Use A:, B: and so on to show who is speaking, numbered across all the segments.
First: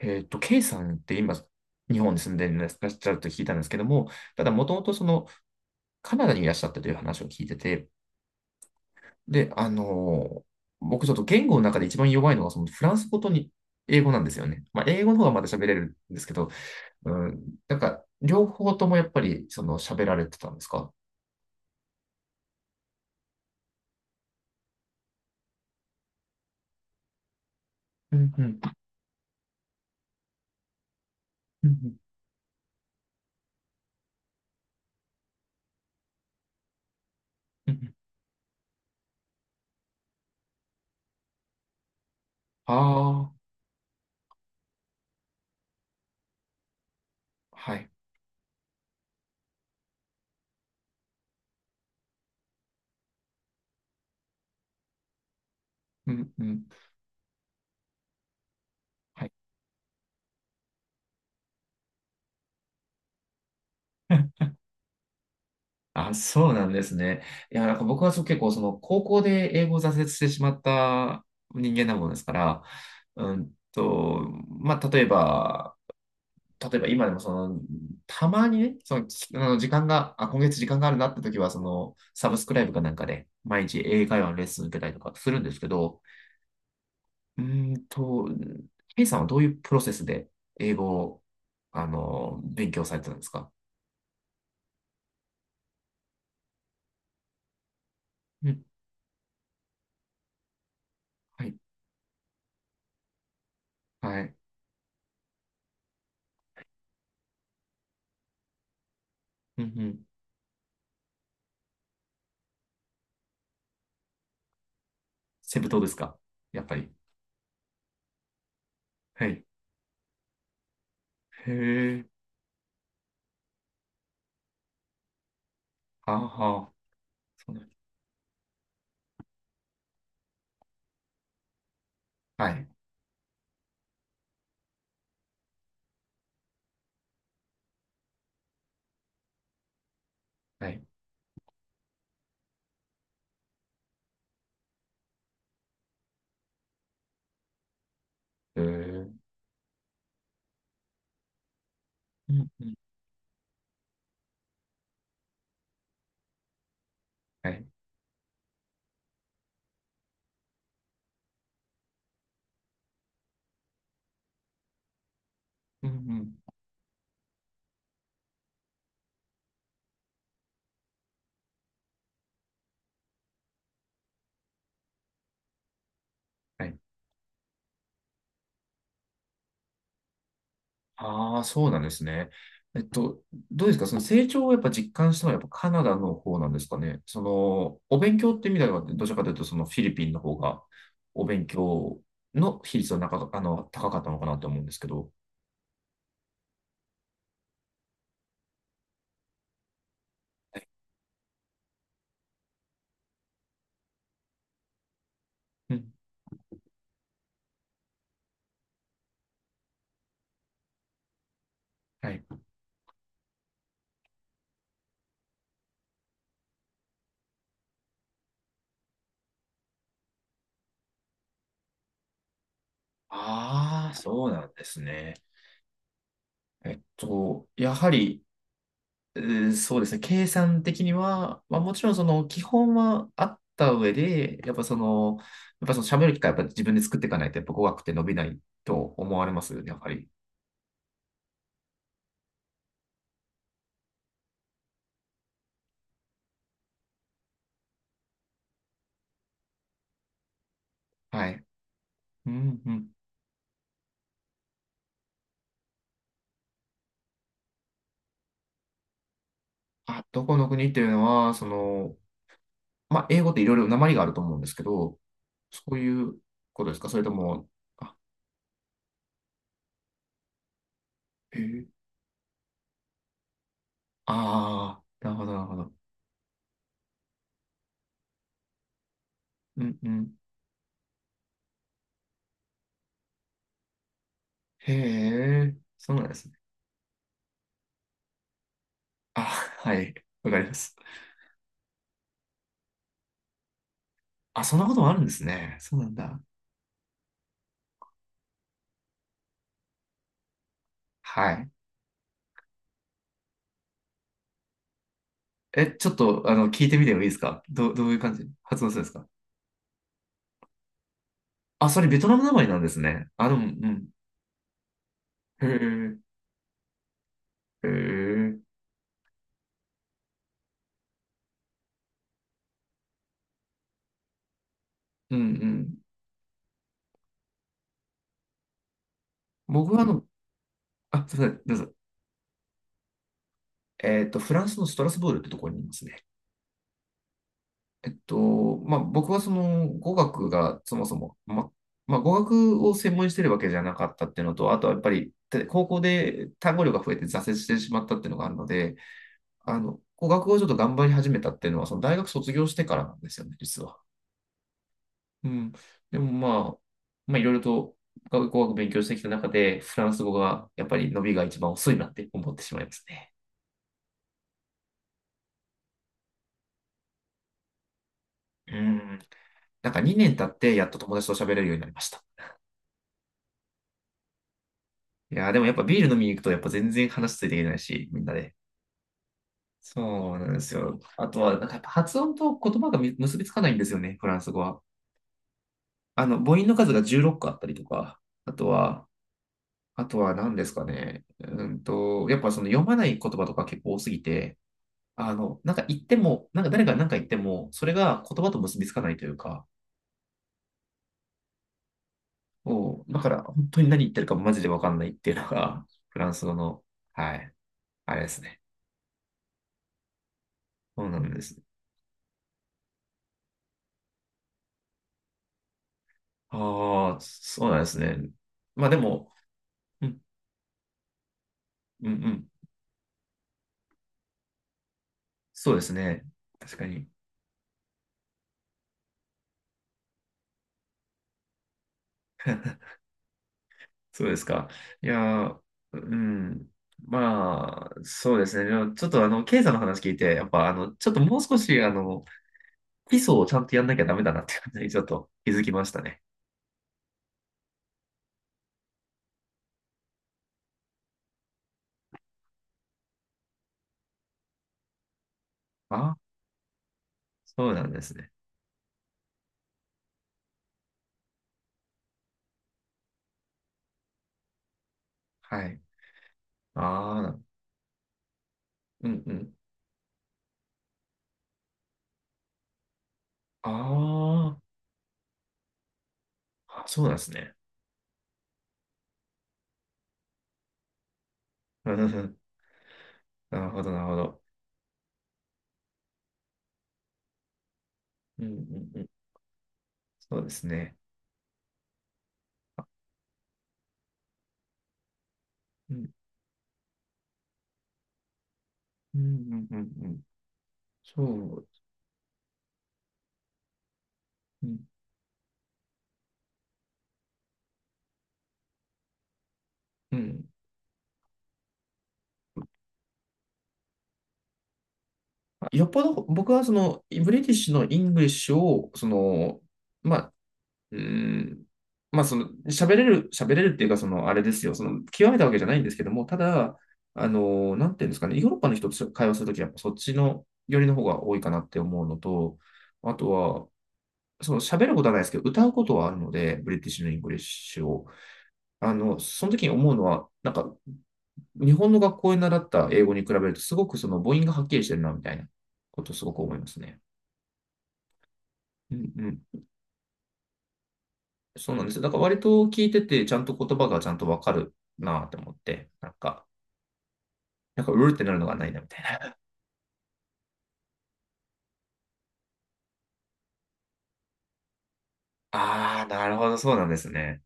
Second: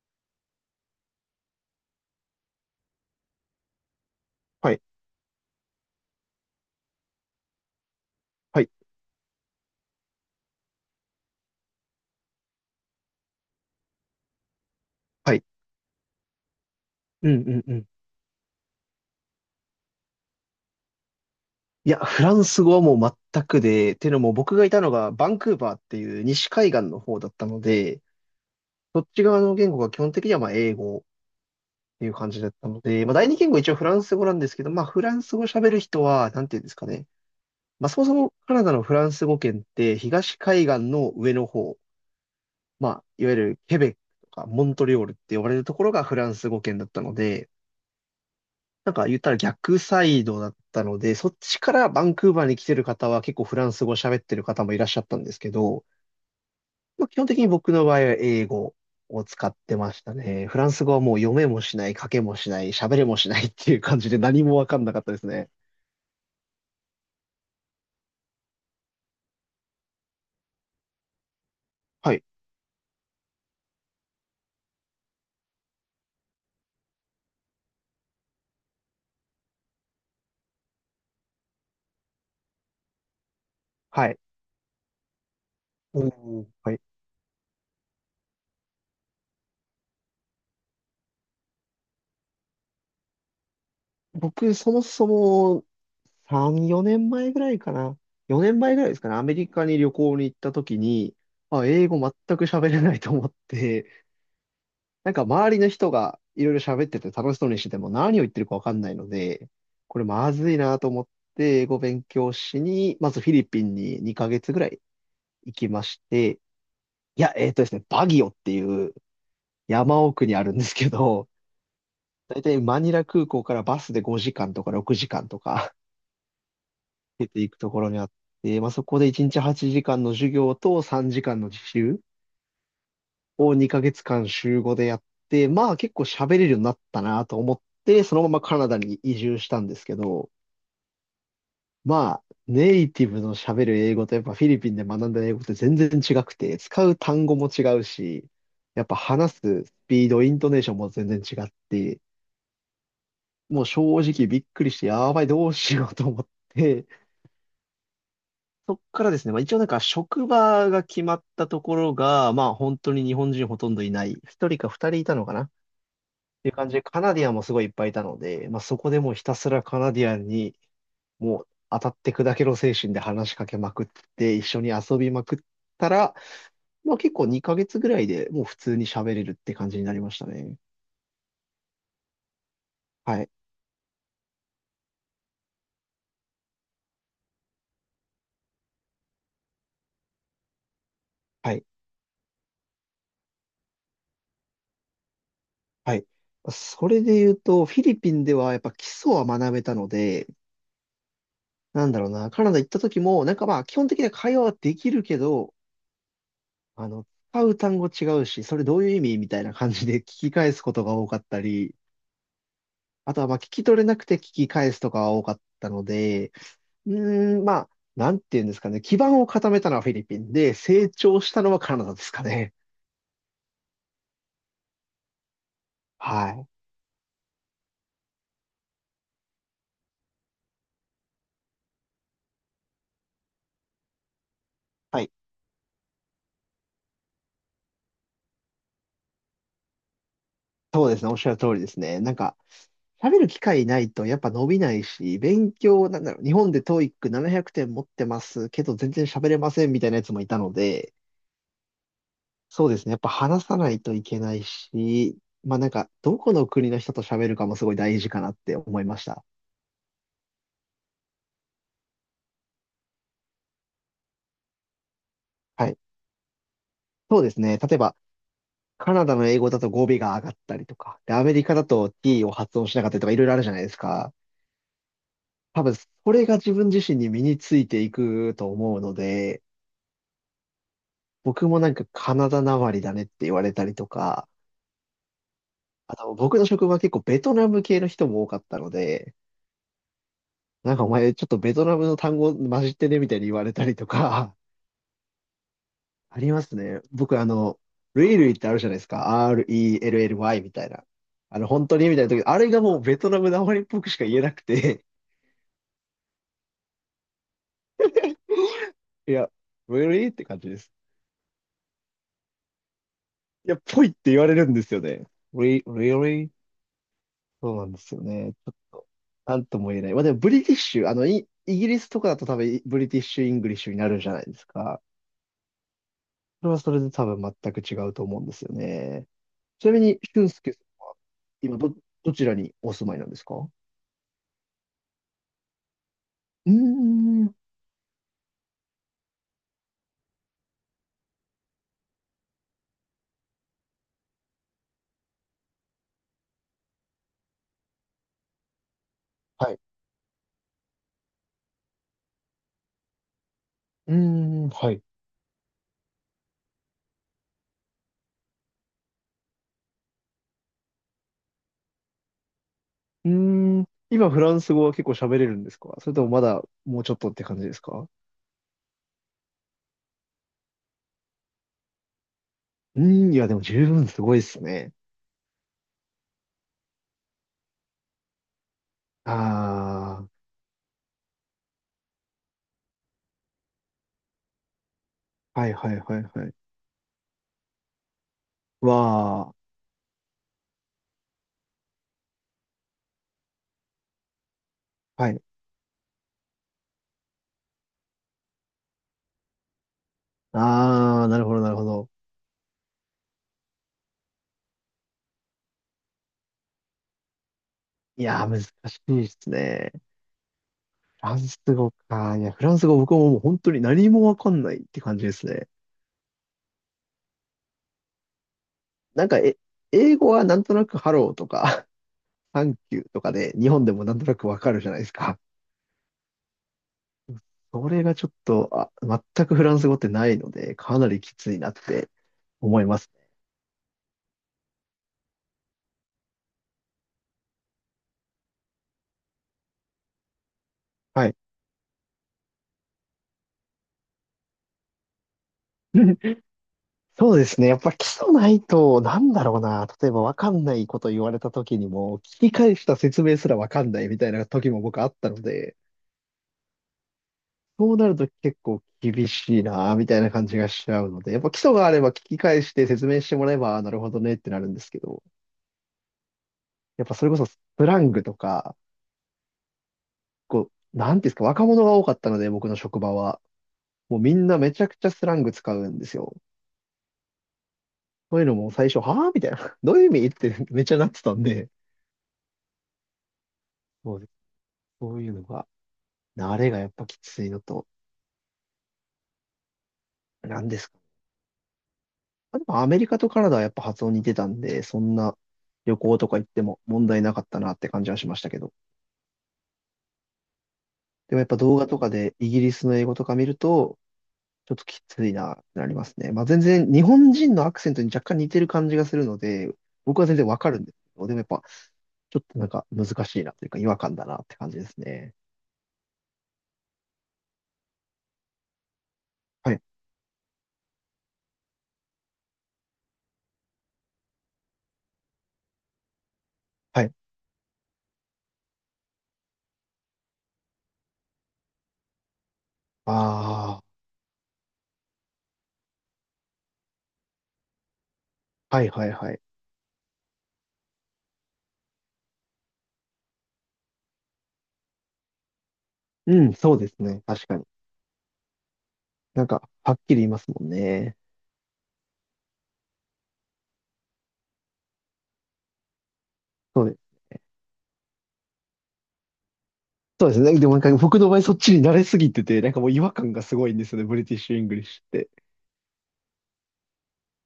A: K さんって今、日本に住んでいらっしゃると聞いたんですけども、ただ、も
B: は
A: と
B: い、
A: もとカナダにいらっしゃったという話を聞いてて、
B: はい、
A: で、僕ちょっと言語の中で一番弱いのは、フランス語とに英語なんですよね。まあ、英語の方が
B: は
A: ま
B: い。
A: だ喋れるんですけど、う
B: う
A: ん、
B: ん、うん、う
A: なん
B: ん。
A: か、両方ともやっぱり、喋られてたんですか？
B: いや、フランス語はもう全くで、っていうのも僕がいたのがバンクーバーっていう西海岸の方だったので、
A: うんうん。
B: そっち側の言語が基本的にはまあ英語っ
A: うんうん。
B: ていう感じだったので、まあ第二言語一応フランス語なんですけど、まあフランス語喋る人は、なんていうんですかね。
A: うんう
B: まあ
A: ん。
B: そもそもカナダのフランス語圏って東海岸の上の方、まあいわ
A: ああ、
B: ゆるケベックとかモントリオールって呼ばれるところがフランス語圏だったので、
A: はい。
B: なんか言ったら逆サイドだったので、そっちからバンクーバーに来てる方は結構フランス語喋ってる方もいらっしゃったんですけど、
A: うんうん。
B: まあ、基本的に僕の場合は英語を
A: はい。
B: 使ってましたね。フランス語はもう読めもしない、書けもしない、喋れもしないっていう感じで何もわかんなかったですね。
A: あ、そうなんですね。いや、なんか僕はそう結構高校で英語を挫折してしまった人間なもん
B: は
A: で
B: い。
A: すから、うんと、まあ、例えば、今でもたまにね、きあの時間が、あ、今月時間があるなって時は、サブスクライブかなんかで、毎日英
B: はい。
A: 会話のレッスン受けたりとかするんですけど、
B: うん。はい。
A: うんと、ケさんはどういうプロセスで英語を、勉強されてたんですか？
B: 僕、そもそも3、4年前ぐらいかな。
A: う
B: 4
A: ん、
B: 年前ぐらいですかね。アメリカに旅行に行った時に、
A: はい、
B: あ、英語全く喋れないと思って、
A: はい。
B: なんか周りの人がいろいろ喋ってて楽しそうにしてても何を言ってるかわかんないので、
A: うんう
B: こ
A: ん。
B: れまずいなと思って英語勉強しに、まずフィリピンに2ヶ月ぐらい行
A: セブ
B: き
A: 島
B: ま
A: です
B: し
A: か？
B: て、
A: やっぱり。
B: いや、えっとですね、バギオっていう
A: はい。
B: 山奥にあるんですけど、
A: へえ。
B: だいたいマニラ空港からバスで5時間とか6時間とか
A: ああ、はあ、
B: 出てい
A: そう
B: く
A: な
B: と
A: ん、
B: ころにあって、まあ、そこで1日8時間の授業と3時間の実習
A: はい。
B: を2ヶ月間週5でやって、まあ結構喋れるようになったなと思って、そのままカナダに移住したんですけど、
A: はい。
B: まあネイティブの喋る英語とやっぱフィリピンで学んだ英語って全然違くて、使う単語も違うし、
A: へえ。
B: やっぱ
A: う
B: 話すスピード、イントネーションも全然違って、
A: ん、うん。
B: もう正直びっくりして、やばい、どうしようと思って、
A: はい。
B: そっからですね、まあ一応なんか職場が決まったところが、まあ本当に日本人ほとんどいない、一人か二人いたのかな
A: うん、うん。
B: ていう感じで、カナディアンもすごいいっぱいいたので、まあ、そこでもうひたすらカナディアンに、もう当たって砕けろ精神で話しかけまくって、一緒に遊びまくったら、
A: はい。
B: まあ、結構2ヶ月ぐらいでもう普通に喋れるって感じになりましたね。
A: ああ、そうなんですね。えっと、
B: はい、
A: どうですか？その成長をやっぱ実感したのはやっぱカナダの方なんですかね。お勉強って意味では、どちらかというとそのフィリピンの方がお勉
B: はい、
A: 強の比率は高かったのかなと思うんですけど。
B: はい。それで言うと、フィリピンではやっぱ基礎は学べたので、
A: はい。
B: なんだろうな、カナダ行った時も、なんかまあ基本的な会話はできるけど、
A: うん。
B: あの、使う単語違うし、それどういう意味みたいな感じで聞き返すことが多かったり、
A: はい。
B: あとは、まあ、聞き取れなくて聞き返すとかは多かったので、うーん、まあ、なんていうんですかね。基盤を固めたのはフィリピンで、成長したのはカナダですかね。
A: ああ、そうなんですね。
B: はい。
A: やはり、そうですね、計算的には、まあ、もちろんその基本はあった上で、やっぱそ
B: はい。
A: の、やっぱその喋る機会やっぱ自分で作っていかないと、やっぱ語学って伸びないと思われますよね、やっぱり。
B: そうですね。おっしゃる通りですね。なんか、喋る機会ないとやっぱ伸びないし、勉強、なんだろう、日本で TOEIC 700点持ってますけど全然喋れませんみたいなやつもいたので、
A: はい。うん
B: そう
A: う
B: です
A: ん。
B: ね。やっぱ話さないといけないし、まあなんか、どこの国の人と喋るかもすごい大事かなって思いました。
A: あ、どこの国っていうのは、まあ、英語っていろいろ訛りがあると思うんですけど、そ
B: はい。
A: ういうことですか？それと
B: そうです
A: も、
B: ね。例え
A: あ、
B: ば、カナダの英語だと語尾が上がったりとか、で、アメ
A: へ
B: リカだ
A: え、
B: と t を発音しなかったりとかいろいろあるじゃないですか。
A: ああ、なるほど、なるほ
B: 多
A: ど。
B: 分、それが自分自身に身についていくと思うので、
A: うんうん。
B: 僕もなんかカナダなまりだねって言われたりとか、
A: へえ、そう
B: あ
A: なんで
B: と
A: すね。
B: 僕の職場は結構ベトナム系の人も多かったので、
A: あ、はい。わかります。
B: なんかお前ちょっとベトナムの単語混じってねみたいに言われたりとか、
A: あ、そんなこともあるんですね。そうなん だ。
B: ありますね。僕ルイルイってあるじゃないですか。RELLY みたいな。
A: は
B: あの、
A: い。
B: 本当にみたいな時、あれがもうベトナムなまりっぽくしか言えなくて
A: え、ちょっと、聞いてみてもいいですか？どういう感じ発音するんですか？
B: いや、really? って感じです。
A: あ、それベトナム名前なんですね。あ、でも、う
B: いや、ぽ
A: ん。
B: いって言われるんですよね。
A: へ
B: Re-
A: え、
B: really? そうな
A: へえ、
B: ん
A: う
B: ですよね。ち
A: ん
B: ょっと、なんとも言えない。まあでも、ブリティッシュ、イギリスとかだと多分、ブリティッシュ・イングリッシュになるじゃないですか。
A: うん。
B: それはそれで多分全く違うと思うんですよね。ちな
A: 僕は
B: みに、俊介さんは、
A: あ、すいません、どう
B: 今、
A: ぞ。
B: どちらにお住まいなんですか？う
A: フランスのストラスブールってところにいますね。
B: ーん。
A: まあ、僕は語学がそもそも、まあ、語学を専門にしてるわけじゃなかったっていうのと、あとはやっぱり、高校で単語量が増えて挫折してしまったっていうのがあるので、
B: はい。
A: 語学をちょっと頑張り始めたっていうのは、大学卒業してからなんですよね、実は。
B: うーん、はい。
A: うん。でもあ、まあ、いろいろと語学勉強してきた中で、フランス語がやっぱり伸びが一番遅いなって思ってしまいます
B: う
A: ね。
B: ーん。今、フランス語は結構喋れるんですか？それともまだ、もうちょっとって感じですか？
A: うん。なんか2年経ってやっと友達と喋れるようになりました。
B: うーん、いや、でも十分すごいですね。
A: いやー、でもやっぱビール飲みに行くとやっぱ全然話ついていけないし、みんなで。
B: あ
A: そうなんですよ。あとは、なんかやっぱ発音と言葉が結びつかないんですよね、フランス語は。
B: あ、はいはいはいは
A: 母
B: い。
A: 音の数が16個あったりとか、あと
B: わ
A: は、
B: あ、
A: あとは、何ですかね。やっぱ読まない言葉とか結構多すぎて、
B: はい。
A: なんか言っても、なんか誰が何か言っても、それが言葉と結びつかないというか、
B: ああ、なるほどなるほど。
A: もうだから本当に何言ってるかマジでわかんないっていうのが、フランス語の、はい、あれ
B: い
A: です
B: やー、難
A: ね。
B: しいですね。
A: そうな
B: フ
A: ん
B: ラン
A: です
B: ス
A: ね。
B: 語か。いや、フランス語僕はもう本当に何もわかんないって感じですね。
A: ああ、そうなんですね。まあで
B: なん
A: も、
B: か、
A: う
B: 英
A: ん、
B: 語はなんとなくハローとか、
A: うん、うん。
B: サンキューとかで、日本でもなんとなくわかるじゃないですか。
A: そうですね。確かに。
B: それがちょっと、あ、全くフランス語ってないので、かなりきついなって思いますね。
A: そうですか。いやー、うん。まあ、そうですね。でもちょっとケイさんの話聞いて、やっぱちょっと
B: はい。
A: もう少し基礎をちゃんとやんなきゃダメだなっていう感じにちょっと気づきましたね。
B: そうですね。やっぱ基礎ないと、なんだろうな。例えば分かんないこと言われた時にも、聞き返した説明すら分かんないみたいな時も僕あったので、
A: ああ、そうなん
B: そう
A: で
B: な
A: す
B: ると
A: ね。
B: 結構厳しいな、みたいな感じがしちゃうので、やっぱ基礎があれば聞き返して説明してもらえば、あなるほどねってなるんですけど、
A: はい。
B: やっぱそ
A: あ
B: れこ
A: あ、
B: そスラングとか、
A: うんうん。
B: こう、なんていうんですか、若者が多かったので、僕の職場は。
A: あ
B: もうみんな
A: ー
B: めちゃくちゃスラング使うんですよ。
A: あ、そうなんですね。
B: そういうのも最初、はぁみたいな。どういう意味ってめっちゃなってたんで、
A: うんうん。 なるほど、なるほ
B: そうです
A: ど。
B: そういうのが慣れがやっぱきついのと、
A: うんうんうん。そうで
B: な
A: す
B: んです
A: ね。
B: か。あでもアメリカとカナダはやっぱ発音似てたんで、そんな
A: う
B: 旅
A: ん、
B: 行とか行っても問題なかったなって感じはしましたけど。
A: うん、うん、うんうん。
B: でもやっ
A: そ
B: ぱ
A: う。
B: 動画とかでイギリスの英語とか見ると、
A: う
B: ちょっ
A: ん、
B: ときついなってなりますね。まあ全然日本人のアクセントに若干似てる感じがするので、
A: う
B: 僕は全然
A: ん。
B: わかるんですけど、でもやっぱちょっとなんか難しいなというか違和感だなって感じですね。
A: よっぽど僕はブリティッシュのイングリッシュを
B: はい。
A: まうーん。まあ、喋れるっていうか、あれですよ、極めたわけじゃないんですけども、ただ、
B: はい。
A: なんていうんですかね、ヨーロッパの人と会話するときは、やっぱそっちの寄りの方が多いかなって思うのと、あとは、
B: ああ。
A: 喋ることはないですけど、歌うことはあるので、ブリティッシュのイングリッシュを。
B: はいはいはい。
A: その時に思うのは、なんか、日本の学校で習った英語に比べると、すごくその母音がはっきりしてるな、みたいなことをすごく
B: うん、
A: 思いま
B: そう
A: す
B: で
A: ね。
B: すね。確かに。
A: うん
B: なん
A: うん。
B: か、はっきり言いますもんね。
A: そうなんですよ。だから割と聞いてて、ちゃんと言葉がちゃんとわかるなって思って、なんか、
B: そうですね。
A: なんか、うるってなるのがないな、みたいな。
B: そうですね。でもなんか僕の場合そっちに慣れすぎてて、なんかもう違和感がすごいんですよね、ブリティッシュ・イングリッシュって。
A: ああ、なるほど、そうなんですね。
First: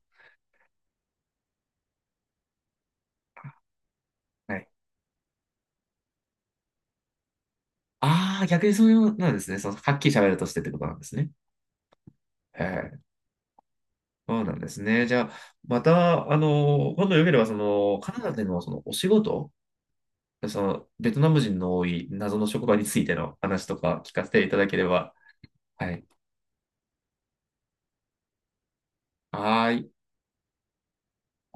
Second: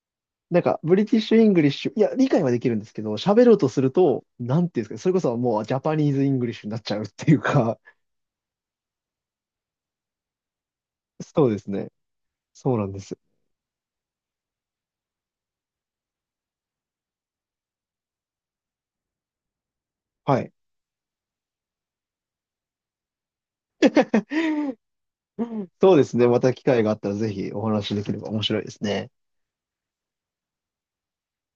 B: なんか、ブリティッシュ・イングリッシュ、いや、理解はできるんですけど、喋ろうとすると、
A: は
B: な
A: い。
B: んていうんですかね、それこそもうジャパニーズ・イングリッシュになっちゃうっていうか、
A: ああ、逆にそういうなんですね。はっきり喋るとしてってことなんですね。
B: そうですね。
A: は
B: そうなんで
A: え、
B: す。
A: そうなんですね。じゃあ、また、今度よければ、カナダでのそのお仕事、
B: はい。
A: ベトナム人の多い謎の職場についての話とか聞かせていただけ れば。は
B: そうで
A: い。
B: すね。また機会があったらぜひお話しできれば面白いですね。
A: はーい。